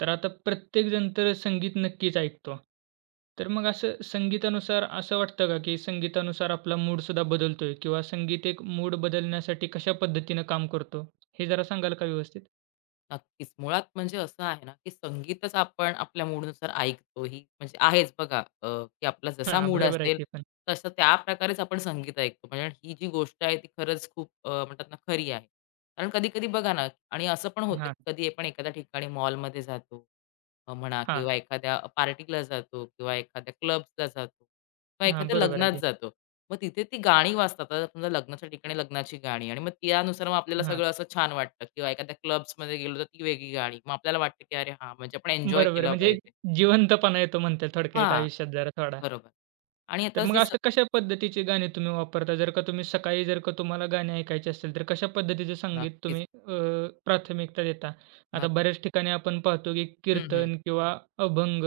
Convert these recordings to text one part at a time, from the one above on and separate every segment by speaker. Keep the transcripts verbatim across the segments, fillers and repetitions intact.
Speaker 1: तर आता प्रत्येकजण तर संगीत नक्कीच ऐकतो. तर मग असं संगीतानुसार असं वाटतं का, की संगीतानुसार आपला मूडसुद्धा बदलतोय किंवा संगीत एक मूड बदलण्यासाठी कशा पद्धतीनं काम करतो? हे जरा सांगाल का व्यवस्थित?
Speaker 2: नक्कीच. मुळात म्हणजे असं आहे ना, की संगीतच आपण आपल्या मूडनुसार ऐकतो. ही म्हणजे आहेच बघा अ, की आपला जसा
Speaker 1: हां,
Speaker 2: मूड
Speaker 1: बरोबर आहे
Speaker 2: असेल,
Speaker 1: ते पण.
Speaker 2: तसं त्याप्रकारेच आपण संगीत ऐकतो. म्हणजे ही जी गोष्ट आहे ती खरंच खूप अ, म्हणतात ना खरी आहे. कारण कधी-कधी बघा ना आणि असं पण होतं,
Speaker 1: हां,
Speaker 2: की कधी आपण एखाद्या ठिकाणी मॉलमध्ये जातो अ, म्हणा
Speaker 1: हां,
Speaker 2: किंवा एखाद्या पार्टीला जातो किंवा एखाद्या क्लब्सला जातो किंवा
Speaker 1: हां,
Speaker 2: एखाद्या
Speaker 1: बरोबर आहे
Speaker 2: लग्नात
Speaker 1: की.
Speaker 2: जातो. मग तिथे ती गाणी वाजतात. आता समजा लग्नाच्या ठिकाणी लग्नाची गाणी आणि मग त्यानुसार मग आपल्याला
Speaker 1: हां,
Speaker 2: सगळं असं छान वाटतं किंवा एखाद्या क्लब्समध्ये गेलो तर ती वेगळी गाणी. मग आपल्याला वाटतं, की अरे हां, म्हणजे आपण एन्जॉय
Speaker 1: बरोबर आहे.
Speaker 2: केलं
Speaker 1: म्हणजे एक
Speaker 2: पाहिजे.
Speaker 1: जिवंतपणा येतो म्हणता येईल थोडक्यात
Speaker 2: हां,
Speaker 1: आयुष्यात जरा थोडा.
Speaker 2: बरोबर. आणि
Speaker 1: तर
Speaker 2: आता
Speaker 1: मग
Speaker 2: जी स
Speaker 1: असं कशा पद्धतीची गाणी तुम्ही वापरता? जर का तुम्ही सकाळी जर का तुम्हाला गाणी ऐकायची असेल, तर कशा पद्धतीचं संगीत
Speaker 2: नक्कीच,
Speaker 1: तुम्ही अ, प्राथमिकता देता? आता
Speaker 2: नक्कीच.
Speaker 1: बऱ्याच ठिकाणी आपण पाहतो, की
Speaker 2: हं, हं.
Speaker 1: कीर्तन किंवा अभंग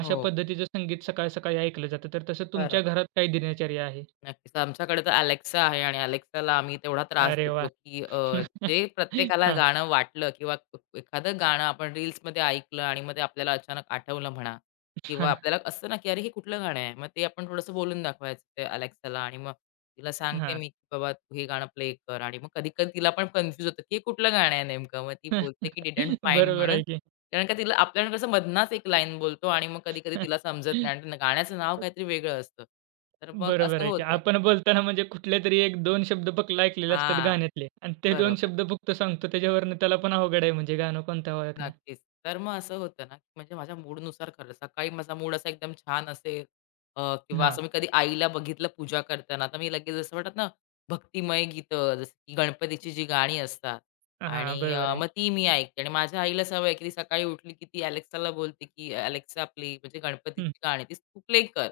Speaker 1: अशा
Speaker 2: हो,
Speaker 1: पद्धतीचं संगीत सकाळ-सकाळी ऐकलं जातं. तर तसं
Speaker 2: खरं.
Speaker 1: तुमच्या घरात काय दिनचर्या आहे?
Speaker 2: नक्कीच. आमच्याकडे तर Alexa आहे आणि Alexaला आम्ही तेवढा त्रास
Speaker 1: अरे
Speaker 2: देतो,
Speaker 1: वाह!
Speaker 2: की अ, जे प्रत्येकाला
Speaker 1: हां,
Speaker 2: गाणं वाटलं किंवा एखादं गाणं आपण रील्समध्ये ऐकलं आणि मग ते आपल्याला अचानक आठवलं म्हणा किंवा
Speaker 1: हां,
Speaker 2: आपल्याला असतं ना, की "अरे, हे कुठलं गाणं आहे?" मग ते आपण थोडंसं बोलून दाखवायचं ते Alexaला आणि मग तिला सांगते
Speaker 1: हां.
Speaker 2: मी, की "बाबा, तू हे गाणं प्ले कर" आणि मग कधी-कधी तिला पण कन्फ्यूज होतं, की हे कुठलं गाणं आहे नेमकं? मग ती बोलते, की "डिडंट फाइंड"
Speaker 1: बरोबर
Speaker 2: म्हणून.
Speaker 1: आहे की.
Speaker 2: कारण का तिला आपल्याला कसं मधनाच एक लाईन बोलतो आणि मग कधी-कधी तिला समजत नाही आणि गाण्याचं नाव काहीतरी वेगळं असतं. तर मग
Speaker 1: बरोबर
Speaker 2: असं
Speaker 1: आहे की.
Speaker 2: होतं.
Speaker 1: आपण बोलताना म्हणजे कुठलेतरी एक-दोन शब्द फक्त ऐकलेले असतात
Speaker 2: हां,
Speaker 1: गाण्यातले आणि ते दोन
Speaker 2: बरोबर.
Speaker 1: शब्द फक्त सांगतो त्याच्यावरनं त्याला पण अवघड आहे म्हणजे गाणं कोणतं ओळखणं.
Speaker 2: नक्कीच. तर मग असं होतं ना, म्हणजे माझ्या मूडनुसार खरं. सकाळी माझा मूड असा एकदम छान असेल अ, किंवा
Speaker 1: हां,
Speaker 2: असं मी कधी आईला बघितलं पूजा करताना, तर मी लगेच असं म्हणतात ना, भक्तिमय गीतं, जसं की गणपतीची जी गाणी असतात
Speaker 1: हां,
Speaker 2: आणि
Speaker 1: बरोबर
Speaker 2: अ,
Speaker 1: आहे.
Speaker 2: मग ती मी ऐकते. आणि माझ्या आईला सवय आहे, की ती सकाळी उठली, की ती Alexaला बोलते, की "Alexa आपली म्हणजे
Speaker 1: हं,
Speaker 2: गणपतीची गाणी ती तू प्ले कर."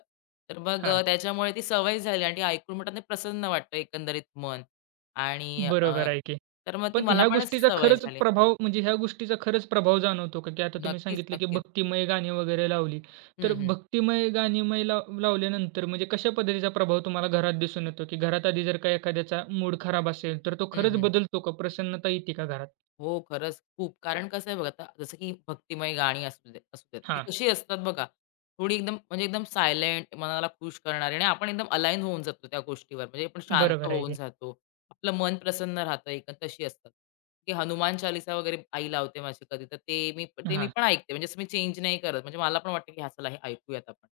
Speaker 2: तर मग अ,
Speaker 1: हां,
Speaker 2: त्याच्यामुळे ती सवय झाली आणि ती ऐकून म्हणतात ना, प्रसन्न वाटतं एकंदरीत मन आणि अ,
Speaker 1: बरोबर आहे की.
Speaker 2: तर मग ती
Speaker 1: पण
Speaker 2: मला
Speaker 1: ह्या
Speaker 2: पण
Speaker 1: गोष्टीचा
Speaker 2: सवय
Speaker 1: खरंच
Speaker 2: झाली.
Speaker 1: प्रभाव म्हणजे ह्या गोष्टीचा खरंच प्रभाव जाणवतो का? की आता तुम्ही
Speaker 2: नक्कीच,
Speaker 1: सांगितलं की
Speaker 2: नक्कीच.
Speaker 1: भक्तिमय गाणी वगैरे लावली. तर
Speaker 2: हं, हं.
Speaker 1: भक्तिमय गाणी लाव लावल्यानंतर म्हणजे कशा पद्धतीचा प्रभाव तुम्हाला घरात दिसून येतो? की घरात आधी जर का एखाद्याचा मूड खराब असेल तर तो
Speaker 2: हं,
Speaker 1: खरंच
Speaker 2: हं.
Speaker 1: बदलतो का? प्रसन्नता येते का घरात?
Speaker 2: हो, खरंच खूप. कारण कसं आहे बघा, आता जसं की भक्तिमय गाणी असू देत असू देत, ती
Speaker 1: हां,
Speaker 2: कशी असतात बघा, थोडी एकदम म्हणजे एकदम सायलेंट, मनाला खुश करणारी आणि आपण एकदम अलाईन होऊन जातो त्या गोष्टीवर. म्हणजे आपण शांत
Speaker 1: बरोबर आहे
Speaker 2: होऊन
Speaker 1: की.
Speaker 2: जातो. आपलं मन प्रसन्न राहतं एक तशी असतात. की हनुमान चालीसा वगैरे आई लावते माझी कधी, तर ते मी ते मी
Speaker 1: हां.
Speaker 2: पण ऐकते. म्हणजे असं मी चेंज नाही करत. म्हणजे मला पण वाटतं, की हां, चला हे ऐकूयात आपण.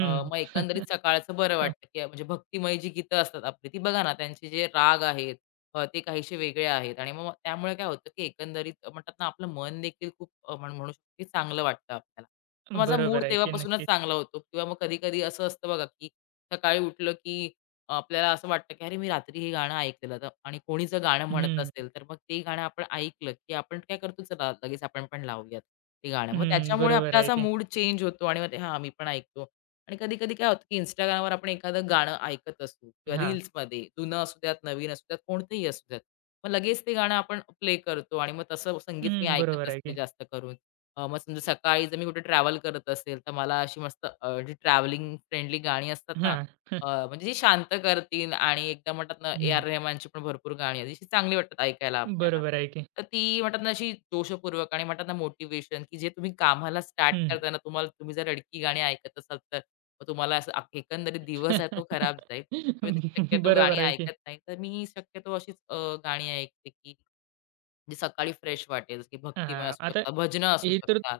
Speaker 2: अ, मग एकंदरीत सकाळचं बरं
Speaker 1: हां,
Speaker 2: वाटतं, की म्हणजे भक्तिमय जी गीतं असतात आपली, ती बघा ना त्यांचे जे राग आहेत अ, ते काहीसे वेगळे आहेत आणि मग त्यामुळे काय होतं, की एकंदरीत म्हणतात ना, आपलं मन देखील खूप अ, आपण म्हणू शकतो, की चांगलं वाटतं आपल्याला. तर माझा मूड
Speaker 1: बरोबर आहे की
Speaker 2: तेव्हापासूनच
Speaker 1: नक्कीच.
Speaker 2: चांगला होतो किंवा मग कधी-कधी असं असतं बघा, की सकाळी उठलं, की आपल्याला असं वाटतं, की "अरे, मी रात्री हे गाणं ऐकलेलं" तर आणि कोणी जर गाणं म्हणत
Speaker 1: हं,
Speaker 2: असेल, तर मग ते गाणं आपण ऐकलं, की आपण काय करतो, "चला, लगेच आपण पण लावूयात ते गाणं." मग
Speaker 1: हं,
Speaker 2: त्याच्यामुळे
Speaker 1: बरोबर
Speaker 2: आपला
Speaker 1: आहे
Speaker 2: असा
Speaker 1: की.
Speaker 2: मूड चेंज होतो आणि मग ते हां, मी पण ऐकतो. आणि कधी-कधी काय होतं, की Instagramवर आपण एखादं गाणं ऐकत असू किंवा
Speaker 1: हां,
Speaker 2: रील्समध्ये जुनं असू द्यात, नवीन असू द्यात, कोणतंही असू द्यात. मग लगेच ते गाणं आपण प्ले करतो आणि मग तसं संगीत मी
Speaker 1: हं,
Speaker 2: ऐकत
Speaker 1: बरोबर आहे
Speaker 2: असते
Speaker 1: की.
Speaker 2: जास्त करून. अ, मग समजा सकाळी जर मी कुठे ट्रॅव्हल करत असेल, तर मला अशी मस्त अ, जी ट्रॅव्हलिंग फ्रेंडली गाणी असतात ना,
Speaker 1: हां,
Speaker 2: अ, म्हणजे ती शांत करतील आणि एकदम म्हणतात ना, ए आर
Speaker 1: हं,
Speaker 2: रेहमानची पण भरपूर गाणी आहेत, अशी चांगली वाटतात ऐकायला आपल्याला.
Speaker 1: बरोबर आहे की.
Speaker 2: तर ती म्हणतात ना, अशी जोशपूर्वक आणि म्हणतात ना, मोटिव्हेशन, की जे तुम्ही कामाला स्टार्ट
Speaker 1: हं.
Speaker 2: करताना तुम्हाला तुम्ही जर रडकी गाणी ऐकत असाल तर मग तुम्हाला असं अ, एकंदरीत दिवस आहे तो खराब जाईल. मी तर शक्यतो
Speaker 1: बरोबर
Speaker 2: गाणी
Speaker 1: आहे की.
Speaker 2: ऐकत नाही. तर मी शक्यतो अशीच अ, गाणी ऐकते, की जी सकाळी फ्रेश वाटेल, जसं की भक्तिमय
Speaker 1: हां,
Speaker 2: असू
Speaker 1: आता
Speaker 2: शकतात, भजनं असू
Speaker 1: हे तर
Speaker 2: शकतात.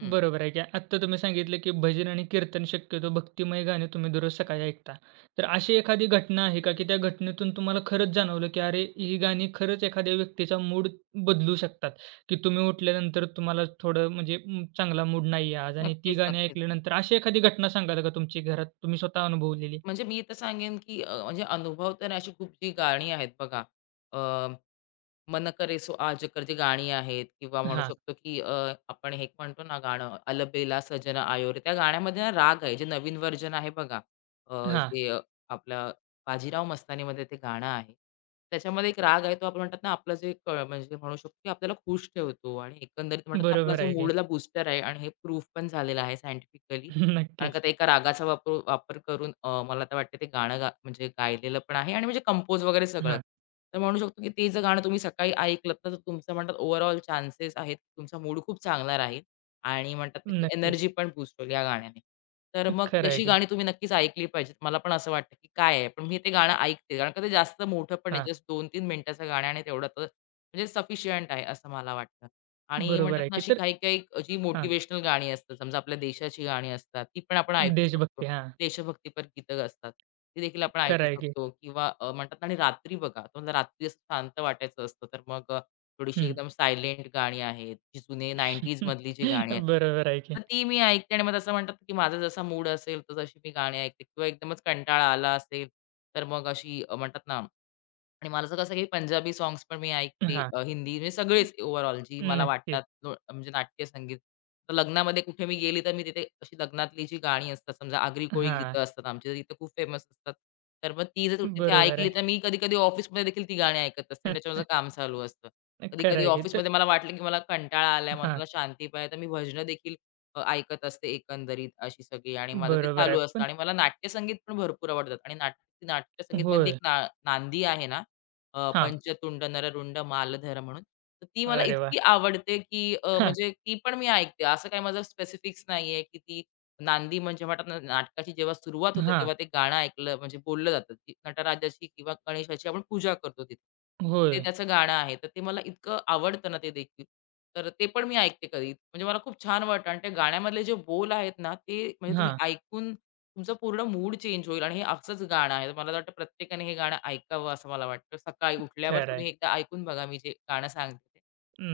Speaker 2: हं.
Speaker 1: बरोबर आहे की. आत्ता तुम्ही सांगितलं, की भजन आणि कीर्तन शक्यतो भक्तिमय गाणे तुम्ही दररोज सकाळी ऐकता. तर अशी एखादी घटना आहे का, की त्या घटनेतून तुम्हाला खरंच जाणवलं, की अरे, ही गाणी खरंच एखाद्या व्यक्तीचा मूड बदलू शकतात, की तुम्ही उठल्यानंतर तुम्हाला थोडं म्हणजे अं, चांगला मूड नाही आहे आज आणि ती
Speaker 2: नक्कीच,
Speaker 1: गाणी
Speaker 2: नक्कीच.
Speaker 1: ऐकल्यानंतर अशी एखादी घटना सांगाल का तुमची घरात तुम्ही स्वतः अनुभवलेली?
Speaker 2: म्हणजे मी तर सांगेन, की अ, म्हणजे अनुभव तर अशी खूप जी गाणी आहेत बघा. अ, मन करे सो आजकर जी गाणी आहेत किंवा म्हणू
Speaker 1: हां,
Speaker 2: शकतो, की अ, आपण हे एक म्हणतो ना गाणं अलबेला सजन आयो रे, त्या गाण्यामध्ये ना राग आहे, जे नवीन व्हर्जन आहे बघा. अ,
Speaker 1: हां.
Speaker 2: जे अ, आपला बाजीराव मस्तानीमध्ये ते गाणं आहे. त्याच्यामध्ये एक राग आहे, तो आपण म्हणतात ना आपलं जे क म्हणजे म्हणू शकतो, की आपल्याला खुश ठेवतो आणि एकंदरीत म्हणतात ना आपला
Speaker 1: बरोबर
Speaker 2: जो
Speaker 1: आहे की.
Speaker 2: मूडला बूस्टर आहे आणि हे प्रूफ पण झालेलं आहे सायंटिफिकली. कारण का
Speaker 1: नक्कीच.
Speaker 2: ते एका रागाचा वापर वापर करून अ, मला तर वाटतं ते गाणं गा म्हणजे गायलेलं पण आहे आणि म्हणजे कंपोज वगैरे सगळं.
Speaker 1: हां,
Speaker 2: तर म्हणू शकतो की ते जर गाणं तुम्ही सकाळी ऐकलत ना, तर तुमचं म्हणतात ओव्हरऑल चान्सेस आहेत, तुमचा मूड खूप चांगला राहील आणि म्हणतात ना, की
Speaker 1: नक्कीच.
Speaker 2: एनर्जी पण बूस्ट होईल या गाण्याने. तर मग
Speaker 1: खरं आहे
Speaker 2: तशी
Speaker 1: की.
Speaker 2: गाणी तुम्ही नक्कीच ऐकली पाहिजेत. मला पण असं वाटतं की काय आहे? पण मी ते गाणं ऐकते. कारण का ते जास्त मोठं पण नाही.
Speaker 1: हां,
Speaker 2: जस्ट दोन तीन मिनिटाचं गाणं आहे आणि तेवढं तर म्हणजे सफिशियंट आहे असं मला वाटतं. आणि
Speaker 1: बरोबर
Speaker 2: म्हणतात
Speaker 1: आहे
Speaker 2: ना,
Speaker 1: की.
Speaker 2: अशी
Speaker 1: तर
Speaker 2: काही-काही जी
Speaker 1: हां,
Speaker 2: मोटिव्हेशनल गाणी असतात, समजा आपल्या देशाची गाणी असतात, ती पण आपण ऐकू शकतो.
Speaker 1: देशभक्ती. हां,
Speaker 2: देशभक्तीपर गीतं असतात, ती देखील आपण
Speaker 1: खरं
Speaker 2: ऐकू
Speaker 1: आहे की.
Speaker 2: शकतो किंवा अ, म्हणतात ना आणि रात्री बघा, तुम्हाला रात्री असं शांत वाटायचं असतं, तर मग अ, थोडीशी
Speaker 1: हं.
Speaker 2: एकदम सायलेंट गाणी आहेत, जी जुने नाईंटीज मधली जी गाणी आहेत,
Speaker 1: बरोबर आहे की.
Speaker 2: तर ती मी ऐकते आणि मग असं म्हणतात, की माझा जसा मूड असेल, तशी मी गाणी ऐकते किंवा एकदमच कंटाळा आला असेल, तर मग अशी अ, म्हणतात ना आणि मला असं कसं की पंजाबी सॉंग्स पण मी ऐकते,
Speaker 1: हां,
Speaker 2: अ, हिंदी म्हणजे सगळेच ओव्हरऑल जी मला
Speaker 1: नक्कीच.
Speaker 2: वाटतात लो म्हणजे नाट्य संगीत. तर लग्नामध्ये कुठे मी गेली तर मी तिथे अशी लग्नातली जी गाणी असतात समजा आगरी कोळी
Speaker 1: हां,
Speaker 2: गीतं असतात आमच्या इथे खूप फेमस असतात. तर मग ती जर तिथे
Speaker 1: बरोबर
Speaker 2: ऐकली
Speaker 1: आहे.
Speaker 2: तर मी कधी-कधी ऑफिसमध्ये देखील ती गाणी ऐकत असते आणि त्याच्यावर माझं काम चालू असतं.
Speaker 1: खरं
Speaker 2: कधी-कधी
Speaker 1: आहे की. तर
Speaker 2: ऑफिसमध्ये मला वाटलं की मला कंटाळा आलाय,
Speaker 1: हां,
Speaker 2: मनाला शांती पाहिजे, तर मी भजनं देखील अ, ऐकत असते एकंदरीत अशी सगळी आणि माझं ते
Speaker 1: बरोबर आहे.
Speaker 2: चालू असतं
Speaker 1: पण
Speaker 2: आणि मला नाट्यसंगीत पण भरपूर आवडतात आणि नाट नाट्यसंगीतमधली एक
Speaker 1: होय.
Speaker 2: ना नांदी आहे ना, अ,
Speaker 1: हां.
Speaker 2: पंचतुंड नररुंड मालधर म्हणून. तर ती मला
Speaker 1: अरे वाह!
Speaker 2: इतकी आवडते, की अ,
Speaker 1: हां,
Speaker 2: म्हणजे ती पण मी ऐकते. असं काही माझं स्पेसिफिक्स नाहीये, की ती नांदी म्हणजे म्हणतात ना, नाटकाची जेव्हा सुरुवात होते,
Speaker 1: हां.
Speaker 2: तेव्हा ते गाणं ऐकलं म्हणजे बोललं जातं, की नटराजाची किंवा गणेशाची आपण पूजा करतो तिथे. ते
Speaker 1: होय.
Speaker 2: त्याचं गाणं आहे. तर ते मला इतकं आवडतं ना ते देखील. तर ते पण मी ऐकते कधी. म्हणजे मला खूप छान वाटतं आणि त्या गाण्यामधले जे बोल आहेत ना, ते म्हणजे तुम्ही
Speaker 1: हां,
Speaker 2: ऐकून तुमचा पूर्ण मूड चेंज होईल आणि हे असंच गाणं आहे. मला वाटतं प्रत्येकाने हे गाणं ऐकावं असं मला वाटतं. सकाळी उठल्यावर
Speaker 1: खरं आहे.
Speaker 2: तुम्ही एकदा ऐकून बघा मी जे गाणं सांगते ते.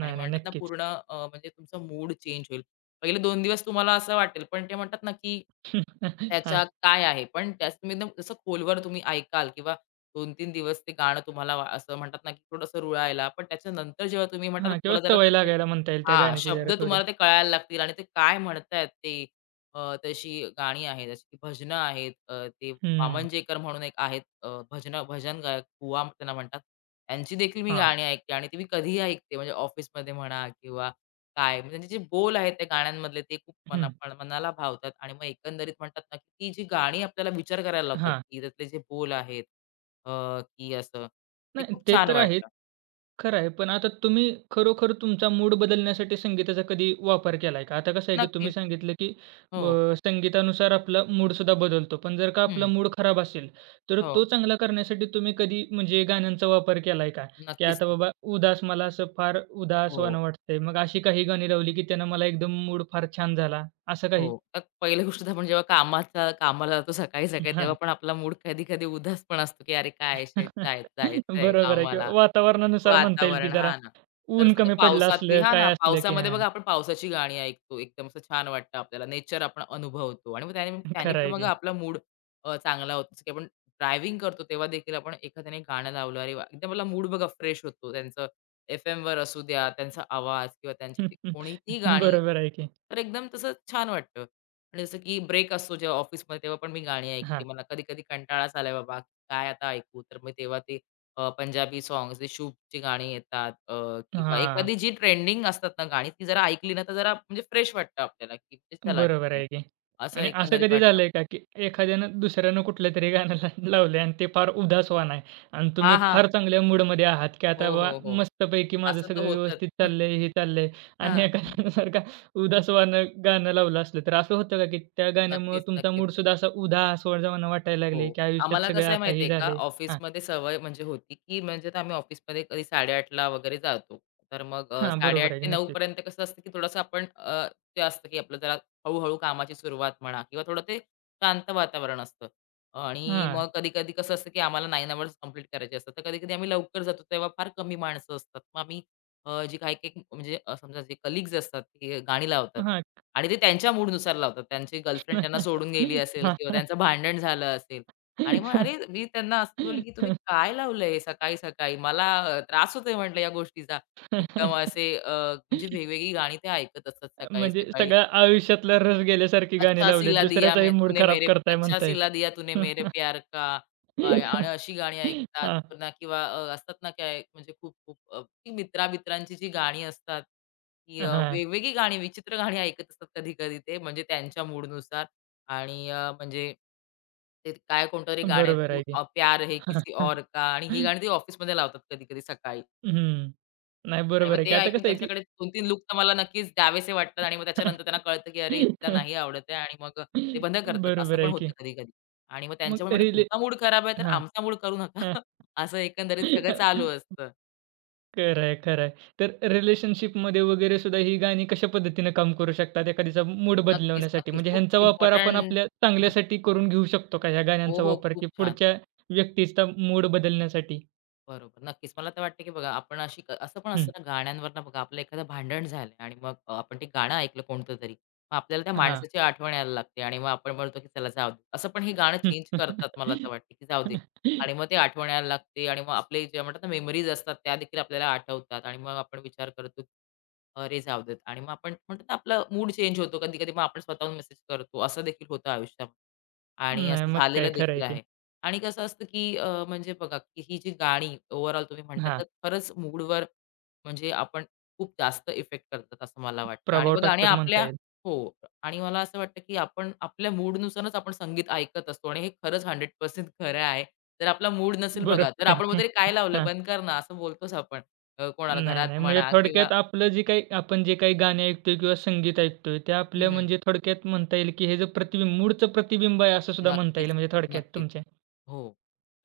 Speaker 2: आणि
Speaker 1: नाही.
Speaker 2: म्हणतात ना
Speaker 1: नक्कीच.
Speaker 2: पूर्ण अ, म्हणजे तुमचा मूड चेंज होईल. पहिले दोन दिवस तुम्हाला असं वाटेल, पण ते म्हणतात ना, की
Speaker 1: हां,
Speaker 2: त्याच्यात काय आहे? पण त्याच तुम्ही एकदम जसं खोलवर तुम्ही ऐकाल किंवा दोन तीन दिवस ते गाणं तुम्हाला वा- असं म्हणतात ना, की थोडंसं रुळायला, पण त्याच्यानंतर जेव्हा तुम्ही म्हणतात ना,
Speaker 1: हां. किंवा
Speaker 2: तुम्हाला जरा
Speaker 1: सवय लागायला म्हणता येईल त्या
Speaker 2: हां,
Speaker 1: गाण्याची जरा
Speaker 2: शब्द
Speaker 1: थोडी.
Speaker 2: तुम्हाला ते कळायला लागतील आणि ते काय म्हणतायत ते अ, तशी गाणी आहेत, जशी की भजनं आहेत. अ, ते
Speaker 1: हं.
Speaker 2: वामनजेकर म्हणून एक आहेत अ, भजन भजन गायक कुवा त्यांना म्हणतात. त्यांची देखील मी
Speaker 1: हां.
Speaker 2: गाणी ऐकते आणि ती मी कधीही ऐकते म्हणजे ऑफिसमध्ये म्हणा किंवा काय म्हणजे त्यांचे जे बोल आहेत त्या गाण्यांमधले ते खूप
Speaker 1: हं.
Speaker 2: मना पण- मनाला भावतात आणि मग एकंदरीत म्हणतात ना, की ती जी गाणी आपल्याला विचार करायला लावतात,
Speaker 1: हां.
Speaker 2: की त्यातले जे बोल आहेत अ, की असं ते
Speaker 1: नाही,
Speaker 2: खूप
Speaker 1: ते
Speaker 2: छान
Speaker 1: तर आहेच.
Speaker 2: वाटतं.
Speaker 1: खरं आहे. पण आता तुम्ही खरोखर तुमचा मूड बदलण्यासाठी संगीताचा कधी वापर केलाय का? आता कसं आहे की तुम्ही
Speaker 2: नक्कीच.
Speaker 1: सांगितलं की
Speaker 2: हो.
Speaker 1: अ, संगीतानुसार आपला मूडसुद्धा बदलतो. पण जर का आपला
Speaker 2: हं.
Speaker 1: मूड खराब असेल, तर
Speaker 2: हो.
Speaker 1: तो चांगला करण्यासाठी तुम्ही कधी म्हणजे गाण्यांचा वापर केलाय का? की
Speaker 2: नक्कीच.
Speaker 1: आता बाबा उदास मला असं फार
Speaker 2: हो,
Speaker 1: उदासवाणं वाटतंय. मग अशी काही गाणी लावली की त्यानं मला एकदम मूड फार छान झाला, असं
Speaker 2: हो.
Speaker 1: काही?
Speaker 2: तर पहिली गोष्ट तर आपण जेव्हा कामाचा कामाला जातो सकाळी-सकाळी तेव्हा
Speaker 1: हां.
Speaker 2: पण आपला मूड कधी-कधी उदास पण असतो, की "अरे काय शिट, जाय जायचंय
Speaker 1: बरोबर आहे किंवा
Speaker 2: कामाला."
Speaker 1: वातावरणानुसार म्हणता येईल की
Speaker 2: वातावरण.
Speaker 1: जरा
Speaker 2: हा ना. तर
Speaker 1: ऊन
Speaker 2: समजा
Speaker 1: कमी पडलं
Speaker 2: पावसातली
Speaker 1: असलं,
Speaker 2: हां ना,
Speaker 1: काय असलं की
Speaker 2: पावसामध्ये
Speaker 1: हां.
Speaker 2: बघा आपण पावसाची गाणी ऐकतो. एकदम असं छान वाटतं आपल्याला. नेचर आपण अनुभवतो आणि मग त्याने त्याने
Speaker 1: खरं
Speaker 2: पण
Speaker 1: आहे
Speaker 2: बघा
Speaker 1: की.
Speaker 2: आपला मूड चांगला होतो. जसं की आपण ड्रायव्हिंग करतो तेव्हा देखील आपण एखाद्याने गाणं लावलं, अरे वाह! एकदम आपला मूड बघा फ्रेश होतो. त्यांचं एफ एम वर असू द्या, त्यांचा आवाज किंवा त्यांची ती गाणी,
Speaker 1: बरोबर आहे की.
Speaker 2: तर एकदम तसं छान वाटतं. आणि जसं की ब्रेक असतो जेव्हा ऑफिसमध्ये तेव्हा पण मी गाणी ऐकते.
Speaker 1: हां,
Speaker 2: मला कधी-कधी कंटाळाच आलाय बाबा, काय आता ऐकू? तर मग तेव्हा ते अ, पंजाबी सॉन्ग्स, ते शुभची गाणी येतात अ, किंवा
Speaker 1: हां.
Speaker 2: एखादी जी ट्रेंडिंग असतात ना गाणी, ती जरा ऐकली ना, तर जरा म्हणजे फ्रेश वाटतं आपल्याला, की ते चला
Speaker 1: बरोबर
Speaker 2: ठीक आहे.
Speaker 1: आहे की.
Speaker 2: असं
Speaker 1: आणि असं
Speaker 2: एकंदरीत
Speaker 1: कधी
Speaker 2: वाटतं.
Speaker 1: झालंय का, की एखाद्यानं दुसऱ्यानं कुठलंतरी गाणं ला लावलंय आणि ते फार उदासवाण आहे आणि तुम्ही
Speaker 2: हां, हां.
Speaker 1: फार चांगल्या मूडमध्ये आहात, की
Speaker 2: हो,
Speaker 1: आता बाबा
Speaker 2: हो, हो.
Speaker 1: मस्तपैकी माझं
Speaker 2: असं तर
Speaker 1: सगळं
Speaker 2: होतंच.
Speaker 1: व्यवस्थित चाललंय, हे चाललंय आणि
Speaker 2: हां.
Speaker 1: एखाद्यानं जर का उदासवाणं गाणं लावलं असलं, तर असं होतं का, की त्या गाण्यामुळं
Speaker 2: नक्कीच,
Speaker 1: तुमचा
Speaker 2: नक्कीच.
Speaker 1: मूडसुद्धा असा उदासवाणा वाटायला लागले,
Speaker 2: हो.
Speaker 1: की आयुष्यात
Speaker 2: आम्हाला
Speaker 1: सगळं
Speaker 2: कसं आहे
Speaker 1: आता
Speaker 2: माहिती
Speaker 1: हे
Speaker 2: आहे का,
Speaker 1: झालंय? हां,
Speaker 2: ऑफिसमध्ये सवय म्हणजे होती, की म्हणजे तर आम्ही ऑफिसमध्ये कधी 8:30ला वगैरे जातो. तर मग अ,
Speaker 1: हां.
Speaker 2: साडे आठ
Speaker 1: बरोबर आहे की.
Speaker 2: ते नऊ
Speaker 1: नक्कीच.
Speaker 2: पर्यंत कसं असतं, की थोडंसं आपण अ, ते असतं, की आपलं जरा हळू कामाची सुरुवात म्हणा किंवा थोडं ते शांत वातावरण असतं. आणि
Speaker 1: हां,
Speaker 2: मग कधी-कधी कसं असतं, की आम्हाला नऊ अवर्स कंप्लीट करायचे असतात. तर कधी-कधी आम्ही लवकर जातो, तेव्हा फार कमी माणसं असतात. मग आम्ही अ, जी काही-काही म्हणजे अ, समजा जे कलीग्स असतात, ते गाणी लावतात
Speaker 1: हां.
Speaker 2: आणि ते त्यांच्या मूडनुसार लावतात. त्यांची गर्लफ्रेंड त्यांना सोडून गेली असेल
Speaker 1: हां.
Speaker 2: किंवा त्यांचं भांडण झालं असेल. आणि मग अरे, मी त्यांना असं बोलले, की "तुम्ही काय लावलंय सकाळी-सकाळी? मला अ, त्रास होतोय" म्हटलं या गोष्टीचा. एकदम असे अ, म्हणजे वेगवेगळी गाणी ते ऐकत असतात
Speaker 1: म्हणजे
Speaker 2: सकाळी-सकाळी.
Speaker 1: सगळ्या आयुष्यातला रस गेल्यासारखी गाणी
Speaker 2: अच्छा
Speaker 1: लावलीत.
Speaker 2: सिला दिया मे
Speaker 1: दुसऱ्याचाही मूड
Speaker 2: तूने
Speaker 1: खराब
Speaker 2: मेरे
Speaker 1: करताय
Speaker 2: अच्छा
Speaker 1: म्हणता
Speaker 2: सिला
Speaker 1: येईल.
Speaker 2: दिया तूने मेरे प्यार का. अ, आणि अशी गाणी ऐकतात
Speaker 1: हां,
Speaker 2: पुन्हा किंवा अ, असतात ना काय म्हणजे खूप खूप अ, ती मित्रामित्रांची जी गाणी असतात ती अ,
Speaker 1: हां.
Speaker 2: वेगवेगळी गाणी, विचित्र गाणी ऐकत असतात कधी कधी ते, म्हणजे त्यांच्या मूडनुसार. आणि अ, म्हणजे ते काय कोणतं तरी गाणं आहे,
Speaker 1: बरोबर
Speaker 2: तू
Speaker 1: आहे की.
Speaker 2: अ, प्यार है किसी और का, आणि ही गाणी ती ऑफिसमध्ये लावतात कधी कधी सकाळी.
Speaker 1: हं. नाही
Speaker 2: आणि मग
Speaker 1: बरोबर आहे की.
Speaker 2: ते
Speaker 1: आता
Speaker 2: ऐकून
Speaker 1: कसं आहे की
Speaker 2: त्यांच्याकडे दोन-तीन लूक तर मला नक्कीच द्यावेसे वाटतात आणि मग त्याच्यानंतर त्यांना कळतं, की अरे हिला नाही आवडत आहे आणि मग अ, ते बंद करतात. असं
Speaker 1: बरोबर
Speaker 2: पण
Speaker 1: आहे
Speaker 2: होतं
Speaker 1: की.
Speaker 2: कधी-कधी. आणि मग
Speaker 1: मग
Speaker 2: त्यांच्यामुळे म्हटलं
Speaker 1: रिले
Speaker 2: तुमचा मूड खराब आहे तर
Speaker 1: हां,
Speaker 2: आमचा मूड करू नका.
Speaker 1: हां.
Speaker 2: असं एकंदरीत सगळं चालू असतं.
Speaker 1: खरं आहे, खरं आहे. तर रिलेशनशिपमध्ये वगैरे सुद्धा ही गाणी कशा पद्धतीनं काम करू शकतात एखादीचा मूड
Speaker 2: नक्कीच,
Speaker 1: बदलवण्यासाठी?
Speaker 2: नक्कीच.
Speaker 1: म्हणजे ह्यांचा
Speaker 2: खूप
Speaker 1: वापर आपण
Speaker 2: इम्पोर्टंट.
Speaker 1: आपल्या चांगल्यासाठी करून घेऊ शकतो का ह्या
Speaker 2: हो,
Speaker 1: गाण्यांचा
Speaker 2: हो.
Speaker 1: वापर, की
Speaker 2: खूप छान.
Speaker 1: पुढच्या व्यक्तीचा मूड बदलण्यासाठी?
Speaker 2: बरोबर. नक्कीच. मला तर वाटतं, की बघा आपण अशी क- असं पण
Speaker 1: हं,
Speaker 2: असतं ना, गाण्यांवरनं बघा आपलं एखादं भांडण झालं आणि मग अ, आपण ते गाणं ऐकलं कोणतं तरी. मग आपल्याला त्या
Speaker 1: हां.
Speaker 2: माणसाची आठवण यायला लागते आणि मग आपण म्हणतो, की चला जाऊ दे. असं पण हे गाणं चेंज करतात, मला तर वाटतं, की जाऊ दे. आणि मग ते आठवण यायला लागते आणि मग आपले जे म्हणतात ना मेमरीज असतात त्या देखील आपल्याला आठवतात आणि मग आपण विचार करतो, की अरे जाऊ देत आणि मग आपण म्हणतो ना आपला मूड चेंज होतो. कधी-कधी मग आपण स्वतःहून मेसेज करतो. असं देखील होतं आयुष्यात. आणि
Speaker 1: नाही
Speaker 2: असं
Speaker 1: मग काय
Speaker 2: झालेलं
Speaker 1: खरं
Speaker 2: देखील
Speaker 1: आहे की.
Speaker 2: आहे. आणि कसं असतं, की अ, म्हणजे बघा, की ही जी गाणी ओव्हरऑल तुम्ही म्हणता,
Speaker 1: हां,
Speaker 2: तर खरंच मूडवर म्हणजे आपण खूप जास्त इफेक्ट करतात असं मला वाटतं. आणि
Speaker 1: प्रभाव
Speaker 2: बघा आणि
Speaker 1: टाकतात म्हणता
Speaker 2: आपल्या.
Speaker 1: येईल.
Speaker 2: हो. आणि मला असं वाटतं, की आपण आपल्या मूडनुसारच आपण संगीत ऐकत असतो आणि हे खरंच शंभर टक्के खरं आहे. जर आपला मूड नसेल
Speaker 1: बरोबर
Speaker 2: बघा, तर आपण
Speaker 1: आहे.
Speaker 2: म्हणतो, काय लावलंय? बंद कर ना." असं बोलतोच आपण अ, कोणाला
Speaker 1: नाही, नाही.
Speaker 2: घरात
Speaker 1: म्हणजे
Speaker 2: म्हणा किंवा.
Speaker 1: थोडक्यात आपलं जे काही आपण जे काही गाणे ऐकतोय किंवा संगीत ऐकतोय, ते
Speaker 2: हं,
Speaker 1: आपल्या
Speaker 2: हं.
Speaker 1: म्हणजे थोडक्यात म्हणता येईल, की हे जे प्रतिबिंब मूडचं प्रतिबिंब आहे असं सुद्धा म्हणता येईल
Speaker 2: नक्कीच,
Speaker 1: म्हणजे थोडक्यात
Speaker 2: नक्कीच.
Speaker 1: तुमच्या.
Speaker 2: हो.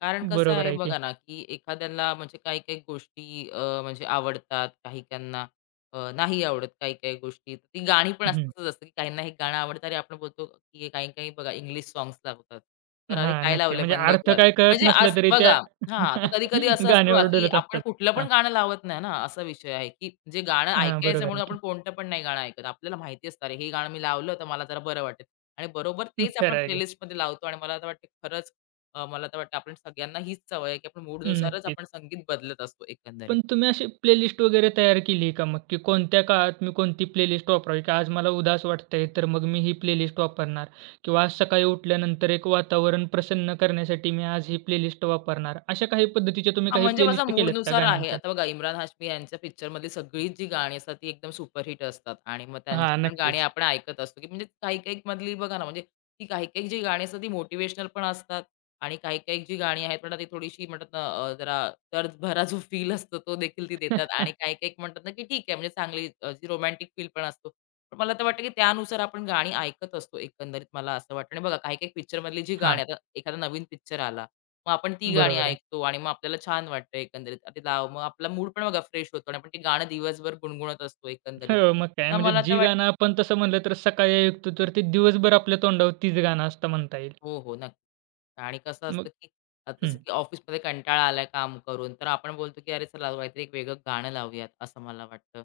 Speaker 2: कारण कसं
Speaker 1: बरोबर
Speaker 2: आहे
Speaker 1: आहे की.
Speaker 2: बघा ना, की एखाद्याला म्हणजे काही-काही गोष्टी अ, म्हणजे आवडतात, काही-काहींना अ, नाही आवडत काही-काही गोष्टी. तर ती गाणी पण
Speaker 1: हं.
Speaker 2: असतातच असतं, की काहींना हे गाणं आवडतं. अरे, आपण बोलतो, की काही-काही बघा इंग्लिश सॉन्ग्स लावतात. तर "अरे,
Speaker 1: हां,
Speaker 2: काय
Speaker 1: नक्की.
Speaker 2: लावलंय?
Speaker 1: म्हणजे
Speaker 2: बंद
Speaker 1: अर्थ
Speaker 2: कर."
Speaker 1: काय कळत
Speaker 2: म्हणजे
Speaker 1: नसला
Speaker 2: असं
Speaker 1: तरी त्या
Speaker 2: बघा. हां, तर कधी-कधी असं असतं बघा,
Speaker 1: गाण्यावर
Speaker 2: की
Speaker 1: डुलत
Speaker 2: आपण
Speaker 1: असतात.
Speaker 2: कुठलं
Speaker 1: हां,
Speaker 2: पण गाणं लावत नाही ना, असा विषय आहे, की जे गाणं
Speaker 1: हां.
Speaker 2: ऐकायचं
Speaker 1: बरोबर आहे
Speaker 2: म्हणून आपण
Speaker 1: की.
Speaker 2: कोणतं पण नाही गाणं ऐकत. आपल्याला माहिती असतं, "अरे, हे गाणं मी लावलं, तर मला जरा बरं वाटेल." आणि बरोबर तेच आपण
Speaker 1: खरं आहे की.
Speaker 2: प्लेलिस्टमध्ये लावतो आणि मला तर वाटतं खरंच, अ, मला तर वाटतं आपण सगळ्यांना हीच सवय आहे, की आपण मूडनुसारच
Speaker 1: नक्कीच.
Speaker 2: आपण संगीत बदलत असतो एकंदरीत.
Speaker 1: पण तुम्ही अशी प्लेलिस्ट वगैरे तयार केली आहे का मग, की कोणत्या काळात मी कोणती प्लेलिस्ट वापरावी? की आज मला उदास वाटतंय, तर मग मी ही प्लेलिस्ट वापरणार किंवा आज सकाळी उठल्यानंतर एक वातावरण प्रसन्न करण्यासाठी मी आज ही प्लेलिस्ट वापरणार. अशा काही पद्धतीच्या तुम्ही
Speaker 2: हां,
Speaker 1: काही
Speaker 2: म्हणजे माझा
Speaker 1: प्लेलिस्ट केल्यात का
Speaker 2: मूडनुसार आहे.
Speaker 1: गाण्यांच्या?
Speaker 2: आता बघा इम्रान हाशमी यांच्या पिक्चरमधली सगळीच जी गाणी असतात ती एकदम सुपरहिट असतात आणि मग त्यांची
Speaker 1: हां,
Speaker 2: पण गाणी
Speaker 1: नक्कीच.
Speaker 2: आपण ऐकत असतो, की म्हणजे काही-काही मधली बघा ना, म्हणजे ती काही-काही जी गाणी असतात ती मोटिव्हेशनल पण असतात. आणि काही-काही जी गाणी आहेत म्हणतात ती थोडीशी म्हणतात ना अ, जरा दर्दभरा जो फील असतो तो देखील ती देतात आणि काही-काही म्हणतात ना, की ठीक आहे म्हणजे चांगली अ, जी रोमॅन्टिक फील पण असतो. पण मला तर वाटतं, की त्यानुसार आपण गाणी ऐकत असतो एकंदरीत, मला असं वाटतं. आणि बघा काही-काही पिक्चरमधली जी
Speaker 1: हां,
Speaker 2: गाणी, आता एखादा नवीन पिक्चर आला, मग आपण ती गाणी
Speaker 1: बरोबर आहे.
Speaker 2: ऐकतो आणि मग आपल्याला छान वाटतं एकंदरीत. अरे लाव, मग आपला मूड पण बघा फ्रेश होतो आणि आपण ते गाणं दिवसभर गुणगुणत असतो एकंदरीत.
Speaker 1: हो, मग काय
Speaker 2: तर
Speaker 1: म्हणजे
Speaker 2: मला तर
Speaker 1: जी
Speaker 2: वाटतं
Speaker 1: गाणं आपण तसं म्हणलं तर सकाळी ऐकतो तर ते दिवसभर आपल्या तोंडावर तीच गाणं असतं म्हणता येईल.
Speaker 2: हो, हो. नक्की. आणि कसं
Speaker 1: मग
Speaker 2: असतं, की अ,
Speaker 1: हं,
Speaker 2: जसं की ऑफिसमध्ये कंटाळा आलाय काम करून, तर आपण बोलतो, की "अरे चला काहीतरी एक वेगळं गाणं लावूयात," असं मला वाटतं.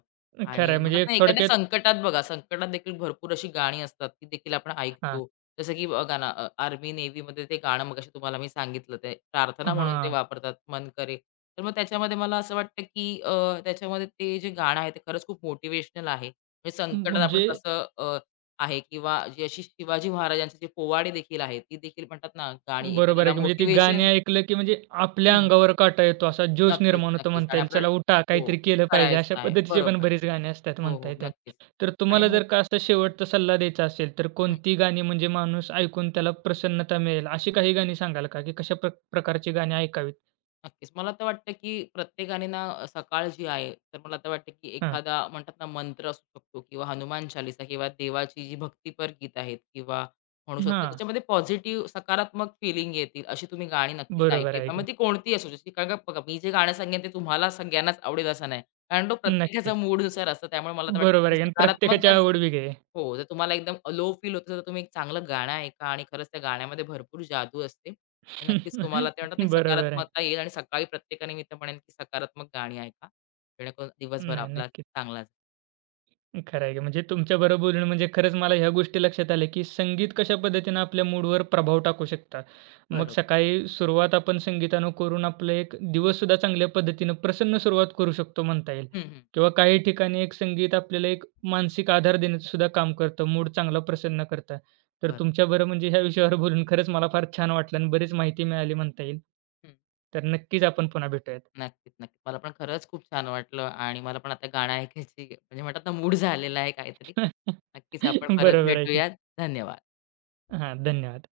Speaker 1: खरं
Speaker 2: आणि
Speaker 1: आहे
Speaker 2: म्हणतात
Speaker 1: म्हणजे एक
Speaker 2: ना, एखाद्या
Speaker 1: थोडक्यात
Speaker 2: संकटात बघा, संकटात देखील भरपूर अशी गाणी असतात, ती देखील आपण
Speaker 1: हां,
Speaker 2: ऐकतो. जसं की बघा ना, अ, आर्मी, नेव्हीमध्ये ते गाणं मगाशी तुम्हाला मी सांगितलं, ते प्रार्थना म्हणून ते
Speaker 1: हां.
Speaker 2: वापरतात, "मन करे." तर मग त्याच्यामध्ये मला असं वाटतं, की अ, त्याच्यामध्ये ते जे गाणं आहे, ते खरंच खूप मोटिव्हेशनल आहे. म्हणजे संकटात आपण
Speaker 1: म्हणजे
Speaker 2: कसं आहे किंवा जी अशी शिवाजी महाराजांचे जे पोवाडे देखील आहेत, ती देखील म्हणतात ना गाणी
Speaker 1: बरोबर
Speaker 2: एखाद्याला
Speaker 1: आहे की म्हणजे ती गाणी
Speaker 2: मोटिवेशन.
Speaker 1: ऐकलं, की म्हणजे आपल्या
Speaker 2: हं,
Speaker 1: अंगावर काटा येतो, असा जोश
Speaker 2: नक्कीच,
Speaker 1: निर्माण होतो
Speaker 2: नक्कीच
Speaker 1: म्हणता
Speaker 2: आणि
Speaker 1: येईल.
Speaker 2: आपल्याला.
Speaker 1: चला उठा,
Speaker 2: हो,
Speaker 1: काहीतरी केलं पाहिजे, अशा
Speaker 2: करायचं आहे.
Speaker 1: पद्धतीचे पण
Speaker 2: बरोबर.
Speaker 1: बरीच गाणी असतात
Speaker 2: हो,
Speaker 1: म्हणता
Speaker 2: हो,
Speaker 1: येतील.
Speaker 2: नक्कीच
Speaker 1: तर
Speaker 2: आणि
Speaker 1: तुम्हाला
Speaker 2: मग
Speaker 1: जर का असा शेवटचा सल्ला द्यायचा असेल, तर कोणती गाणी म्हणजे माणूस ऐकून त्याला प्रसन्नता मिळेल, अशी काही गाणी सांगाल का, की कशा प्र प्रकारची गाणी ऐकावीत?
Speaker 2: नक्कीच. मला तर वाटतं, की प्रत्येकाने ना अ, सकाळ जी आहे, तर मला तर वाटतं, की
Speaker 1: हां.
Speaker 2: एखादा म्हणतात ना मंत्र असू शकतो किंवा हनुमान चालीसा किंवा देवाची जी भक्तीपर गीत आहेत किंवा म्हणू शकता,
Speaker 1: हां.
Speaker 2: त्याच्यामध्ये पॉझिटिव्ह सकारात्मक फीलिंग येतील अशी तुम्ही गाणी नक्कीच
Speaker 1: बरोबर
Speaker 2: ऐकली.
Speaker 1: आहे
Speaker 2: पण
Speaker 1: की.
Speaker 2: मग ती कोणतीही असू शकते. कारण का बघा, मी जे गाणं सांगेन ते तुम्हाला सगळ्यांनाच आवडेल असं नाही. कारण तो प्रत्येकाचा
Speaker 1: नक्कीच.
Speaker 2: मूडनुसार असतो. त्यामुळे मला तर वाटतं,
Speaker 1: बरोबर
Speaker 2: की
Speaker 1: आहे की. आणि प्रत्येकाची
Speaker 2: सकारात्मकच.
Speaker 1: आवड वेगळी आहे.
Speaker 2: हो, जर तुम्हाला एकदम लो फील होतं, तर तुम्ही एक चांगलं गाणं ऐका आणि खरंच त्या गाण्यामध्ये भरपूर जादू असते. तर नक्कीच तुम्हाला ते म्हणतात ना, एक
Speaker 1: बरोबर आहे.
Speaker 2: सकारात्मकता येईल आणि सकाळी प्रत्येकाने मी तर म्हणेन, की सकारात्मक गाणी ऐका. जेणेकरून दिवसभर
Speaker 1: नाही,
Speaker 2: आपला
Speaker 1: नक्कीच.
Speaker 2: चांगला जाईल.
Speaker 1: खरं आहे की. म्हणजे तुमच्याबरोबर बोलून म्हणजे खरंच मला ह्या गोष्टी लक्षात आल्या, की संगीत कशा पद्धतीनं आपल्या मूडवर प्रभाव टाकू शकतात. मग
Speaker 2: बरोबर.
Speaker 1: सकाळी सुरुवात आपण संगीतानं करून आपलं एक दिवस दिवससुद्धा चांगल्या पद्धतीनं प्रसन्न सुरुवात करू शकतो म्हणता येईल
Speaker 2: हं, हं.
Speaker 1: किंवा काही ठिकाणी एक संगीत आपल्याला एक मानसिक आधार देण्याचंसुद्धा काम करतं, मूड चांगला प्रसन्न करतं. तर
Speaker 2: बरं.
Speaker 1: तुमच्याबरोबर म्हणजे ह्या विषयावर बोलून खरंच मला फार छान वाटलं आणि बरीच माहिती मिळाली म्हणता येईल.
Speaker 2: हं.
Speaker 1: तर नक्कीच आपण पुन्हा भेटूयात.
Speaker 2: नक्कीच, नक्कीच. मला पण खरंच खूप छान वाटलं आणि मला पण आता गाणं ऐकायची म्हणजे म्हणतात ना, मूड झालेला आहे काहीतरी. नक्कीच आपण परत
Speaker 1: बरोबर आहे की.
Speaker 2: भेटूयात. धन्यवाद.
Speaker 1: हां, धन्यवाद.